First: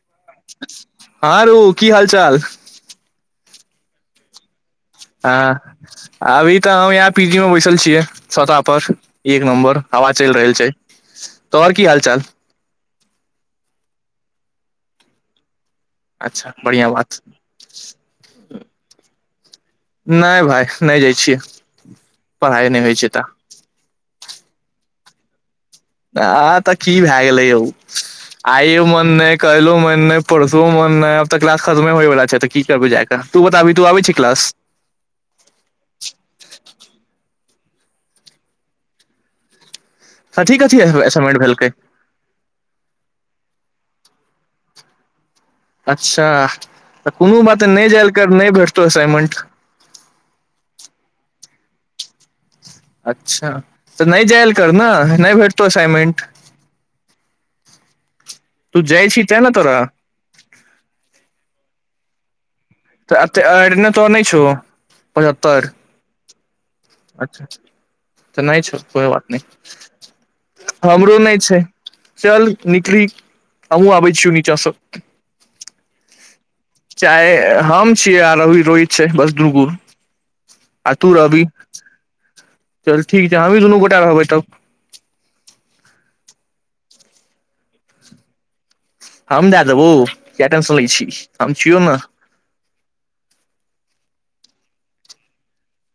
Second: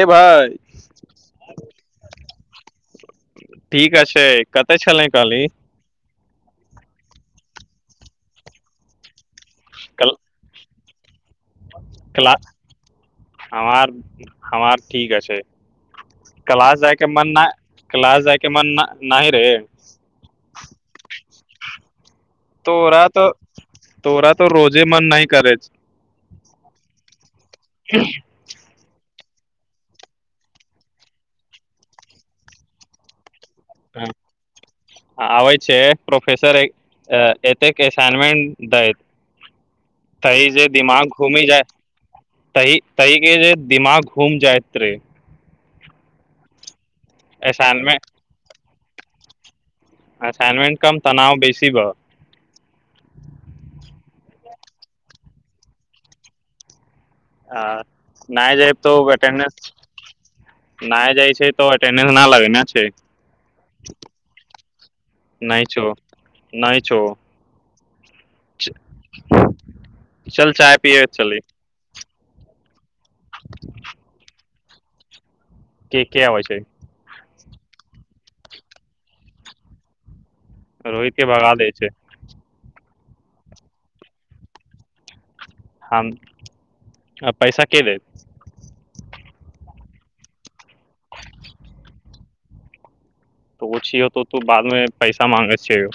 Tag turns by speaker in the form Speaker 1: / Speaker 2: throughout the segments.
Speaker 1: हे भाय
Speaker 2: हँ रों की हाल चाल
Speaker 1: ठीके छै कतऽ छलै कहली
Speaker 2: हँ अभी तऽ हम यहाँ पी मे बैसल छियै छता पर एक नम्बर हवा
Speaker 1: कल
Speaker 2: चलि रहल छै तोहर की हाल चाल
Speaker 1: क्ला हमार हमार ठीक छै
Speaker 2: अच्छा
Speaker 1: क्लाास
Speaker 2: बढ़िया
Speaker 1: जाय के
Speaker 2: बात
Speaker 1: मन नै क्लास जाय के मन नै नाहिं हे
Speaker 2: नहि भाइ नहि जाइ छियै पढ़ाइ नहि होइ
Speaker 1: तोरा
Speaker 2: छै
Speaker 1: तऽ तोरा तऽ रोजे मन नहि करै छौ
Speaker 2: आ तऽ की भए गेलै यौ आइो मन नै काल्हिो मन नहि परसो मोन नहि आब तऽ किलास खतमे होयवला छै तऽ की करबै जाय क
Speaker 1: आबै छे प्रोफेसर ए- एते के असाइनमेंट दैत त ई
Speaker 2: कथी
Speaker 1: जे
Speaker 2: कथी
Speaker 1: दिमाग
Speaker 2: असाइनमेंट
Speaker 1: घूमि
Speaker 2: भेलकै
Speaker 1: जायत तहि तहि के जें दिमाग घुम जायत रे
Speaker 2: अच्छा त कोनो बात नै
Speaker 1: असाइनमेंट
Speaker 2: जायल कर नहि भेटतौ त असाइनमेंट
Speaker 1: असाइनमेंट कम तनाव बेसी बा
Speaker 2: अच्छा त नै जायल कर न नहि भेटतौ असाइनमेंट
Speaker 1: हँ नाय जायब
Speaker 2: तू
Speaker 1: तो ओ
Speaker 2: जाइ छी तें ने
Speaker 1: अटेंडेंस
Speaker 2: तोरा
Speaker 1: नाय जाइ छे तों अटेंडेंस [unintelligible] नहि छौ
Speaker 2: [unintelligible]
Speaker 1: नहि छौ
Speaker 2: त नहि छौ त कोई बात नै
Speaker 1: चल चाय पिये
Speaker 2: हमरो नै
Speaker 1: चली
Speaker 2: छै चल निकली हमहू आबै छियो निचा सँ
Speaker 1: के के आबै छै
Speaker 2: आँ-य हम छियै आ रवि रोहित छै बस दू गो आ तुं
Speaker 1: रोहित के
Speaker 2: रहबि
Speaker 1: भगा दै छै
Speaker 2: चल ठीक छै हमहीं दू गोटा रहबै तब
Speaker 1: हम आ पैसा के देत
Speaker 2: हम देय देबौ किया टेंशन ले छिहीं हम छियौ न
Speaker 1: उ छियौ बाद मे तु पैसा मांगै छियो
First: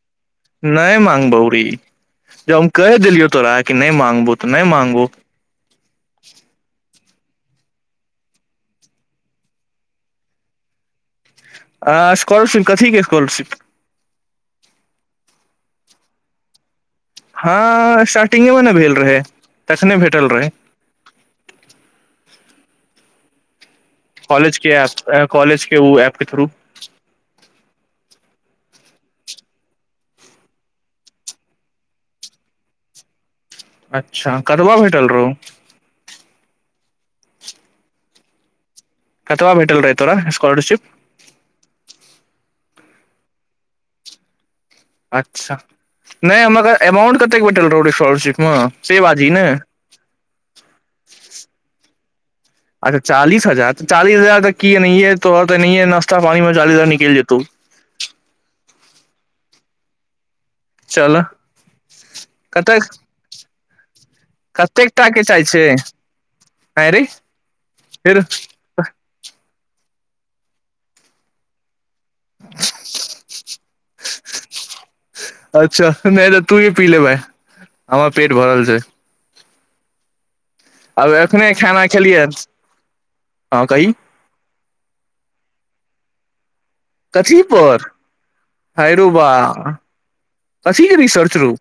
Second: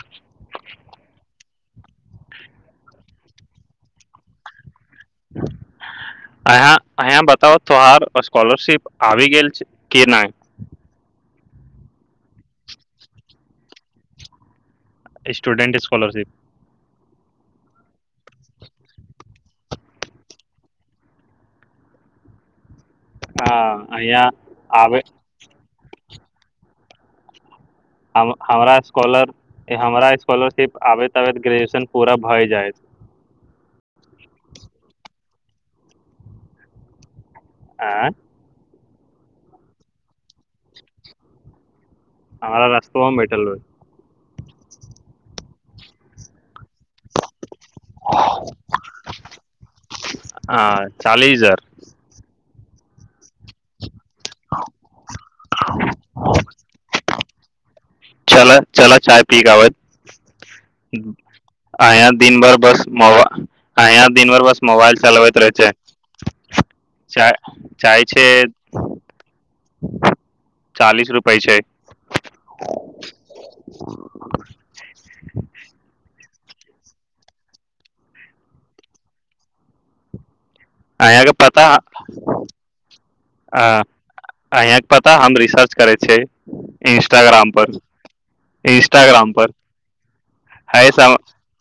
Speaker 2: नै मांगबो रे जब हम कहि देलियौ तोरा की नै मांगबौ नहि मांगबो उ
Speaker 1: अंहा बताओ तोहार स्कॉलरशीप आबि गेल छै की नहि
Speaker 2: आँ स्कॉलरशीप कथि के स्कॉलरशीप
Speaker 1: स्टूडेंट स्कॉलरशीप
Speaker 2: हाँ स्टार्टिंग मे न भेल रहै तखने भेटल रहै
Speaker 1: हाँ
Speaker 2: कॉलेज के आएत ऐं कॉलेज के उ ऐप्प के थूरू [inaudible]
Speaker 1: [unintelligible] हमरा स्कॉलर के हमरा स्कॉलरशीप आबैत आबैत ग्रेजुशन पुरा भरि जायत
Speaker 2: अच्छा कतबां भेटल रहों
Speaker 1: आँ
Speaker 2: कतबां भेट रहै तोरा स्कॉलरशीप
Speaker 1: हमरा बस फर्म भेटल रहै
Speaker 2: अच्छा नहि हमरा कह अमाउंट कते कते भेट रहों स्कॉलरशीप मे से बाजहीं ने
Speaker 1: हँ चालीस हजार
Speaker 2: अच्छा चालीस हजार चालीस हजार तऽ की एनाहींये तोहर एनाहि नास्ता पानि मे निकैल जेतौ
Speaker 1: चलऽ चलऽ चाय पी क आबैत
Speaker 2: चलऽ
Speaker 1: आँया दिनभर बस
Speaker 2: कतेक
Speaker 1: मोबा आँया दिनभर बस
Speaker 2: कतेक
Speaker 1: मोबाइल
Speaker 2: टा के
Speaker 1: चलाबैत
Speaker 2: चाय
Speaker 1: रहै छै
Speaker 2: आँय रे
Speaker 1: चाय चाय
Speaker 2: फेर
Speaker 1: छै चालीस रुपए छै
Speaker 2: अच्छा नहि नहि तऽ तूी पी ले बैं हमर पेट भरल छै आब
Speaker 1: अयहाँके
Speaker 2: एखने
Speaker 1: पता
Speaker 2: खाना खेलियै
Speaker 1: अ
Speaker 2: हँ कही
Speaker 1: अयहाँके पता हम रिसर्च करै छै इंस्टाग्राम पर
Speaker 2: हाय रौ बा
Speaker 1: इंस्टाग्राम पर
Speaker 2: कथी
Speaker 1: हय
Speaker 2: के
Speaker 1: सम
Speaker 2: रिसर्च रौ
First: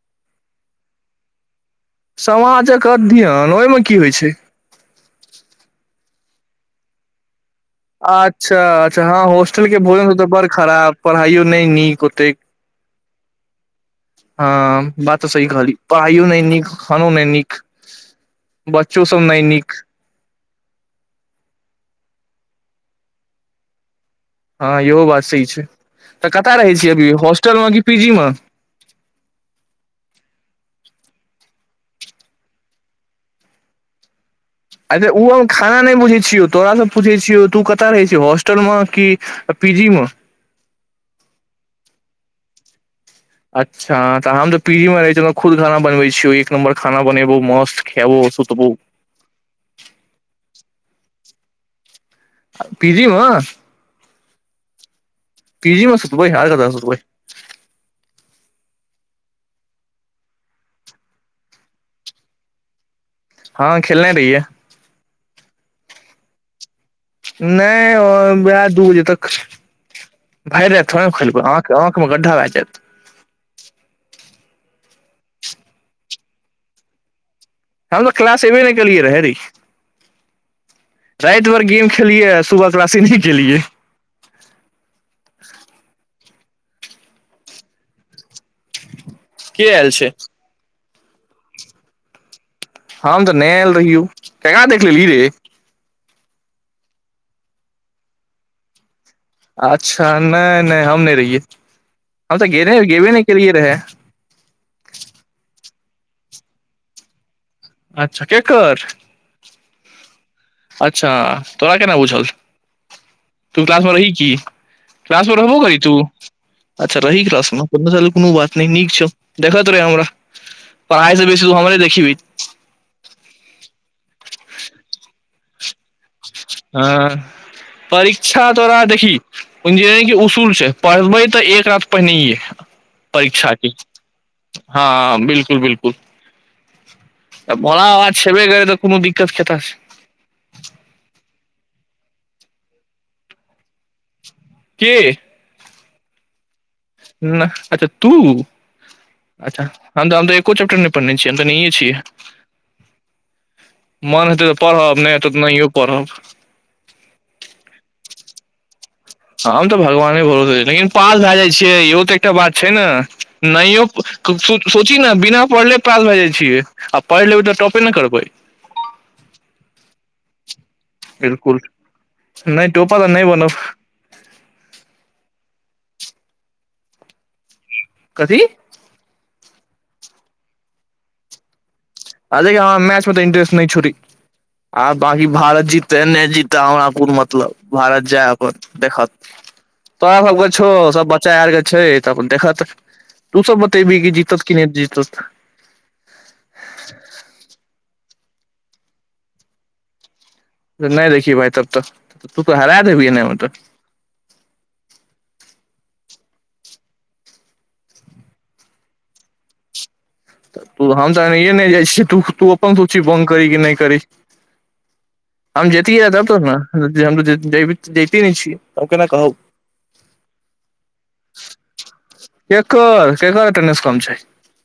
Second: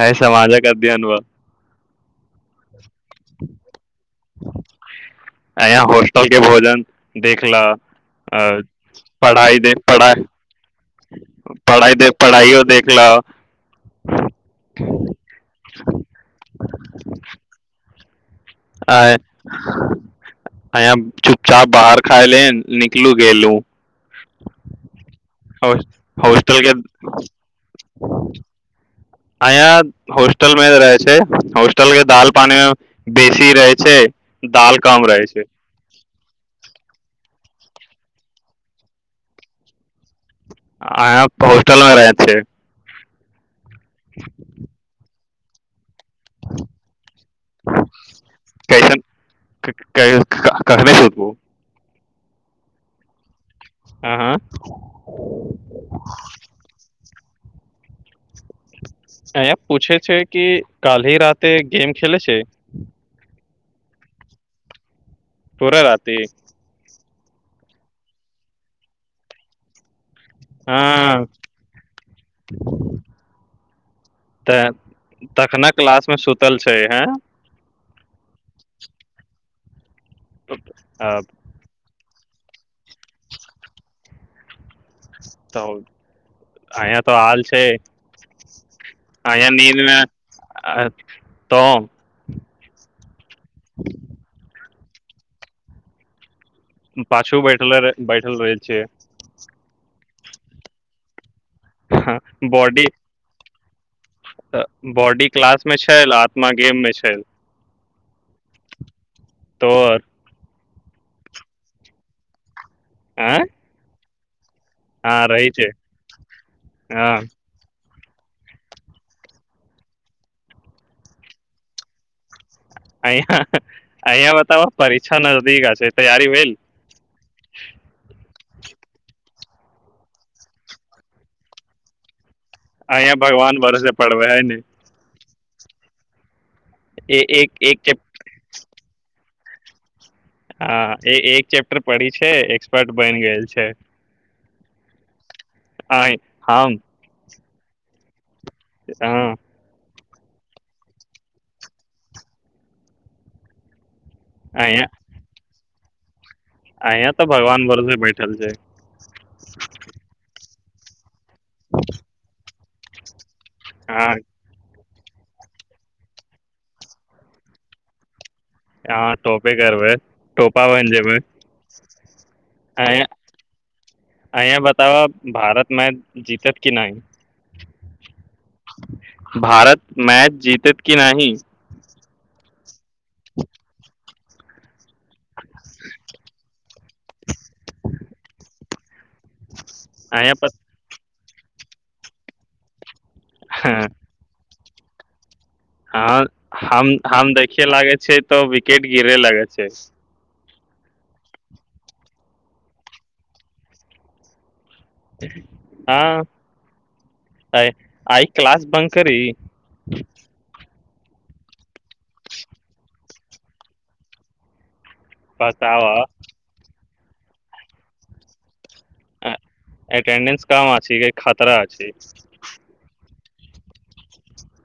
Speaker 1: हय समाजक अध्ययन भ
Speaker 2: समाजक अध्ययन ओहिमे की होइ छै
Speaker 1: सब के भोजन देख ल अ
Speaker 2: अच्छा अच्छा हँ
Speaker 1: पढ़ाई
Speaker 2: होॉस्टल
Speaker 1: देख
Speaker 2: के भोजन
Speaker 1: पढ़ाई
Speaker 2: तऽ बड़ खराब पढ़ाइयो नहि
Speaker 1: पढ़ाई
Speaker 2: नीक
Speaker 1: देख
Speaker 2: ओतेक
Speaker 1: पढ़ाइयो देख ल
Speaker 2: हँ बात तऽ सही कहली पढ़ाइयो नहि नीक खानो नहि नीक बच्चो सब नहि नीक
Speaker 1: अंया चुपचाप बाहर खाईलें निकलू गलू
Speaker 2: हँ इहो बात सही छै तऽ कतय रहै
Speaker 1: के
Speaker 2: छियै अभी होॉस्टलमे कि पीजी मे
Speaker 1: अंया होॉस्टल मे रहै छै होॉस्टल के दाल पानि मे बेसी रहै छै दाल कम
Speaker 2: अच्छा
Speaker 1: रहे
Speaker 2: उ
Speaker 1: छै
Speaker 2: हम खाना नहि पुछै छियौ तोराासँ पूछै छियो तू कत रहै छी होॉस्टल मे की पीजी मे
Speaker 1: आँया त होस्टल मे रहै छियै
Speaker 2: अच्छा हम तऽ पी जी मे रहै छलहुं खुद खान बनबै छियौ एक नम्बर खाना बनबौ मस्त खैबो सूतबौ
Speaker 1: हो
Speaker 2: पीजीमे
Speaker 1: आँ हँ
Speaker 2: पीजी मे सुतबै आओर कतह सुतबै
Speaker 1: अंया पूछे छै कि काल्हि राते गेम खेलै छै
Speaker 2: हँ खेलने रहिए
Speaker 1: पूरा राति
Speaker 2: नहि ओ बाय दू बजे तक भरि राईत थोड़े ने खलबै आंख आंख मे गड्ढा भए जायत
Speaker 1: तऽ तखने क्लासमे सुतल छै हेँ
Speaker 2: हम तऽ क्लास एबे नहि केलिए रहा रे राति भर गेम खेलिय आ सुबह क्लासे नहि केलिए
Speaker 1: तौ अंया त आएल छै अंया
Speaker 2: के
Speaker 1: नींद
Speaker 2: आयल
Speaker 1: नै
Speaker 2: छै
Speaker 1: आ- तौँ
Speaker 2: हम त नै आएल रहियौ केना देख- ले लिहीं रे
Speaker 1: पाछु बैठले रह बैठल रहै छियै
Speaker 2: अच्छा ने ने हम नहि रहिये हम त गेने गेबै नहि केलिए र हा [inaudible]
Speaker 1: त बॉडी क्लास मे छेल आत्मा गेम मे छेल
Speaker 2: अच्छा केकर
Speaker 1: तोहर
Speaker 2: अच्छा तोरा केना बुझहल
Speaker 1: आँ
Speaker 2: तु क्लास मे रहि की
Speaker 1: हँ
Speaker 2: क्लास मे
Speaker 1: रहै
Speaker 2: रहबो
Speaker 1: छै
Speaker 2: करि तु अच्छा
Speaker 1: हँ
Speaker 2: रहि क्लास मे बुझल कोनो बात नहि नीक छौ देखैत रह हमरा पढ़ाई सँ बेसी तु हमरे देखबिहीं हूँ
Speaker 1: अहिया अहिया बताबऽ [unintelligible]
Speaker 2: हाँ परीक्षा तोरा देखहीं उसूल छै पढ़बै त एक राति पहिंनये
Speaker 1: अंया भगवान भरोसे पढ़बै हा ने
Speaker 2: हँ बिल्कुल बिल्कुल
Speaker 1: ए एक एक
Speaker 2: भोला
Speaker 1: चैप
Speaker 2: बाबा छबे करै त कोनो दिक्क [unintelligible]
Speaker 1: आँ ए ए एक चेप्टर पढ़ि छै एक्सपर्ट बनि गेल छै
Speaker 2: के
Speaker 1: आँय हम
Speaker 2: न ह अच्छा तु
Speaker 1: [unintelligible]
Speaker 2: हम त हम एको चेप्टर नहि पढ़ने छियै हम त नहिये छियै मन हेतै त पढ़ब नै हेतै त नहियो पढ़ब
Speaker 1: अंय त भगवान भरोसे बैठल छे
Speaker 2: हम तऽ भगवान भरोसे लेकिन पास भए जाइ छै इहो तऽ एकटा बात छै ने नहियो
Speaker 1: हँ
Speaker 2: कु - सोची हाँ ने बिना पढ़ले पास भए जाइ छियै आ पढ़ि लेबै तऽ टॉपे ने करबै
Speaker 1: हाँ टॉपे करबै टॉप पा बनि जेबै
Speaker 2: बिल्कुल नहि टोपा
Speaker 1: अंया
Speaker 2: तऽ नहि बनब
Speaker 1: अंया बताब भारत मैच जीतत कि नहि
Speaker 2: कथी
Speaker 1: भारत मैच जितैत की नहि
Speaker 2: आ देखहिं हमरा मैच ओते इन्टेस्ट नहि छौ रें आ बांकी भारत जीताए नहि जीताए हमरा कोन मतलब भारत जाय अपन देखत तोरा
Speaker 1: अहें
Speaker 2: सबके
Speaker 1: पर
Speaker 2: छो सब बच चाय आर के छै त अपन देखत तू सब बतेबीहिं कि जीतत की नहि जीतत
Speaker 1: हँ हम हम देखिये लागे छियै तऽ विकेट गिरे लागे छै
Speaker 2: नहि देखिहि भाइ तब तऽ तू त हरा देबिहीं ऐना मे तऽ
Speaker 1: हँ आइ आइ क्लास बन्द करी
Speaker 2: हम त एनहि नहि जाइ छियै तू अपन सोचही बन्द करी नहि करी हम जेतीये र
Speaker 1: बताबऽ
Speaker 2: हा तब त न हम जय- ज - जाईते ने छियै हम केना
Speaker 1: ऐं
Speaker 2: कहब
Speaker 1: एटेंडेंस कम आ छिके खातरा छी
Speaker 2: केकर केकर एटेंडेंस कम छै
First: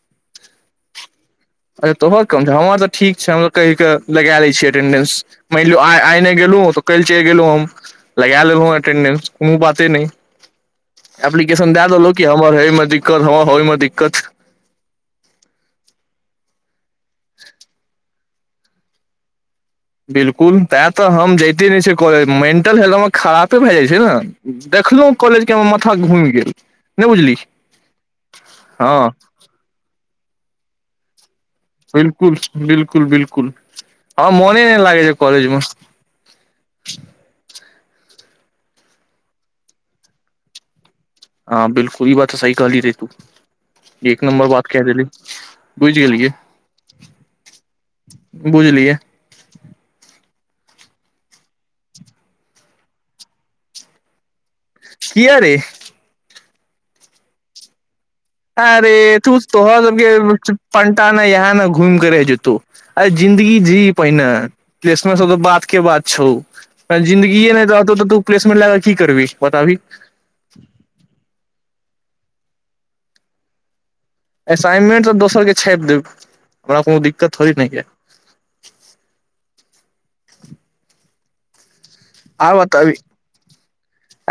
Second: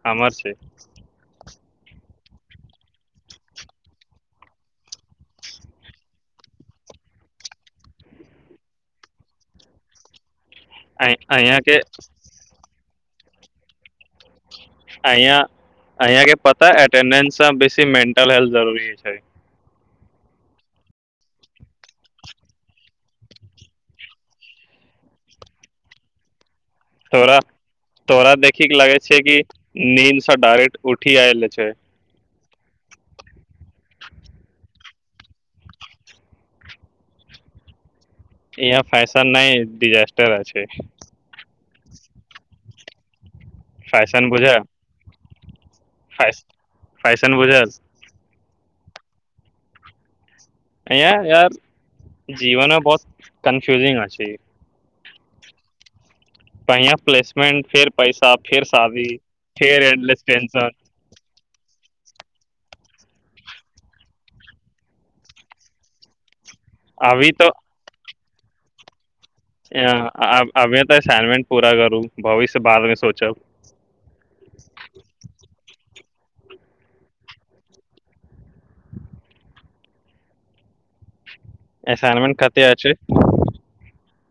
Speaker 1: हमर छै
Speaker 2: अच्छा तोहर कम छै हमरा तऽ ठीक छै हम कहि कऽ लगाए लै छियै एटेंडेंस मानि लियअ आइ आइ नहि गेलहुँ तऽ काल्हि चलि गेलहुँ हम लगाए लेलहुँ एटेंडेंस कोनो बाते नहि
Speaker 1: अं अंया
Speaker 2: एप्लीकेशन
Speaker 1: के
Speaker 2: दए देलहुँ हमर हेय मे दिक्कत हमर होय मे दिक्कत
Speaker 1: अंया अंया के पता हायत एटेंडेंस सँ बेसी मानि [unintelligible] जरूरी छै
Speaker 2: बिल्कुल तैँ तऽ हम जाइते नहि छियै कॉलेज मेंटल हेल्थ हममे खराबे भए जाइत छै ने देखलहुँ कॉलेजके हम माथा घूमि गेल नहि बुझली
Speaker 1: तोरा तोरा देखिक के लागे
Speaker 2: हँ
Speaker 1: छै की नींन्दसँ डायरेक्ट उठी आयलै छै
Speaker 2: कुल बिलकुल बिलकुल हमरा मने नहि लागे छै कॉलजमे
Speaker 1: इहाँ फैसन नहि डिजास्टर आ छै
Speaker 2: हँ बिल्कुल ई बात सही कहलीं रे तू एक
Speaker 1: फैशन
Speaker 2: नंबर
Speaker 1: बुझल
Speaker 2: बात केह देलहीं
Speaker 1: फैश फैशन बुझल
Speaker 2: बुझलियए
Speaker 1: अंय यार जीवनमे बहुत कन्फ्यूजिंग अछि
Speaker 2: किया रे
Speaker 1: अंया प्लेसमेंट फेर पैसा फेर
Speaker 2: आ रे
Speaker 1: शादी
Speaker 2: तू त तोहर फेर
Speaker 1: एंडलेस टेंशन
Speaker 2: पंटा ने ईहा न घुम के रहि जेतौ आ रे जिन्दगी जीह पहिनेे केश मे सब त बाद के बात छौ
Speaker 1: अभी
Speaker 2: जिन्दगीए ने रहतौ त तू पलेसमेंट ला क की करबिहीं
Speaker 1: अंय अभी तऽ असाइनमेंट पूरा करू भविष्य बादमे सोचब
Speaker 2: असाइनमेंट सब दोसर के छापि देब हमरा कोनो दिक्कत थोड़े नै या
Speaker 1: असाईनमेंट
Speaker 2: आर
Speaker 1: कते छै
Speaker 2: बताबी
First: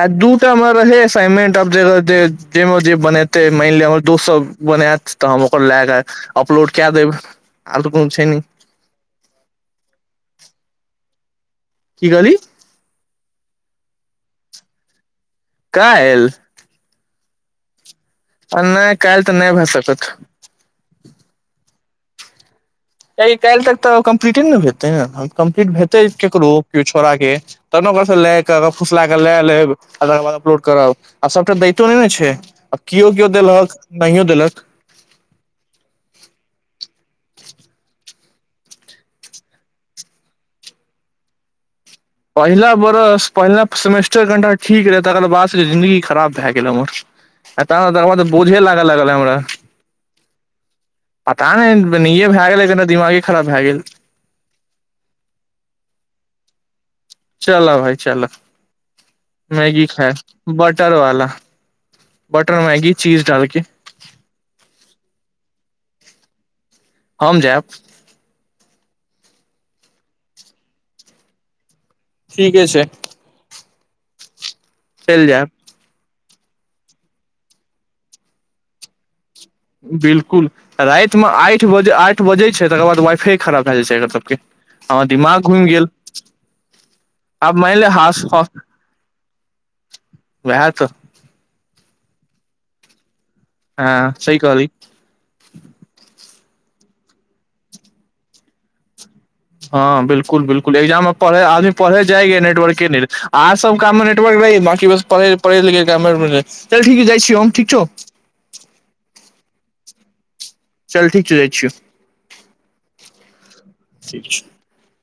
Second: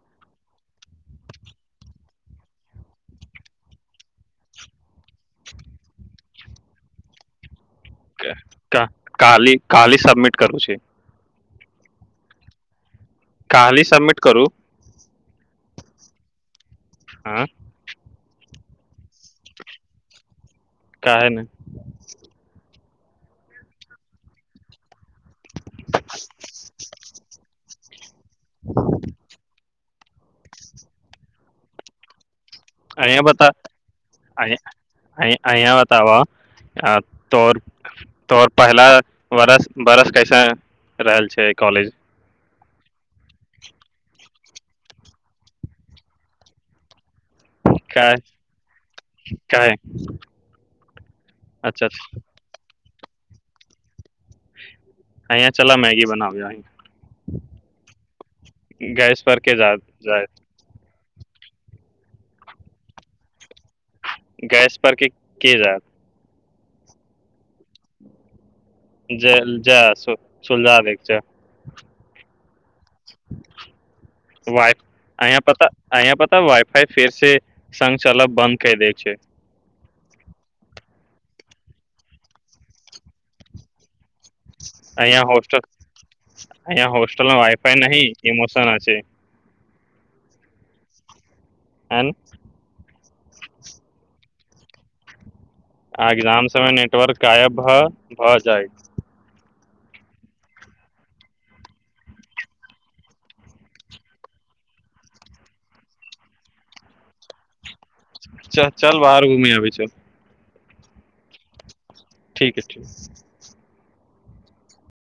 Speaker 2: आ दू टामे रहै असाइनमेंट आब ज जे जैमे जे बनेतै मानि लिअ हमर दोस्त सभ बनायत तऽ हम ओकर लए कऽ अपलोड कए देब तऽ कोनो छै नहि
Speaker 1: क काली काल्हि समिट करू छै
Speaker 2: की कहलीं
Speaker 1: काल्हि सबमिट करू
Speaker 2: कालिह
Speaker 1: आँ
Speaker 2: आ नहि काल्हि तऽ नहि भए सकत
Speaker 1: काहे नहि
Speaker 2: काल्हि तक तऽ कम्प्लीटे ने हेतै ने कम्प्लीट हेतै केकरो केओ छौड़ा के तब न ओकरा ले के ओकरा फुसला के ले लेब आ अपलोड करब आ सभटा दैतो नहि ने छै आ केओ
Speaker 1: अंय
Speaker 2: केओ
Speaker 1: बता
Speaker 2: देलक नहियो
Speaker 1: अं
Speaker 2: देलक
Speaker 1: अंया बताब आ तोहर तोहर पहिला बरस बरस कैसन रहल छै कॉलेज
Speaker 2: पहिला बरस पहिला सेमेस्टर कनिटा ठीक रहै तकर बादसँ जिंन्दगी खराब भए गेल हमर ऐं त
Speaker 1: काहे
Speaker 2: ताद बोझे लाग लागल हमरा
Speaker 1: काहे
Speaker 2: पता नेे
Speaker 1: अच्छा अच्छा
Speaker 2: एनही भए गेल दिमागे खराब भए गेल
Speaker 1: अंय चलऽ मैगी बनाबि आइ
Speaker 2: चल भाइ चल
Speaker 1: पर के जा
Speaker 2: मैगी
Speaker 1: जाय
Speaker 2: खाई बटर वाला बटर मैगी चीज डालके
Speaker 1: गैस पर के के जायत
Speaker 2: हम जायब
Speaker 1: ज जाय सुलगा दै छियऽ
Speaker 2: ठीके छै
Speaker 1: [inaudible] वाइफ
Speaker 2: चलि
Speaker 1: अंय
Speaker 2: जायब
Speaker 1: पर त अंया पर त तब वाई फ़ाई फेर से सङ्ग चलऽ बन्द कै दैय छै
Speaker 2: बिल्कुल राति मे आईठ आठ बजै छै तकर बाद वाई फ़ाई खराब भ जाइ छै एकर त
Speaker 1: अंया हॉस्टल अंया हॉस्टल मे
Speaker 2: आब
Speaker 1: वाई फ़ाई नहि इमोशन छै
Speaker 2: ओहा त
Speaker 1: एन
Speaker 2: आँ सही कहलीं
Speaker 1: [unintelligible] नेटवर्क गायब भ भ जायत
Speaker 2: हाँ बिल्कुल बिल्कुल एग्जाम मे पढ़ आदमी पढ़ जाइया नेटवर्क नहि आओर सब काम मे नेटवर्क रहै या बांकी बस पढ़ै लिखै पढ़ैलिखै बेर मे नहि चल ठीक हम जाइ छियौ ठीक छौ
Speaker 1: चल चल बाहर घूमि आबै छियौ
Speaker 2: चल ठीक छै जाइ छियौ
Speaker 1: ठीक है ठीक
Speaker 2: [unintelligible]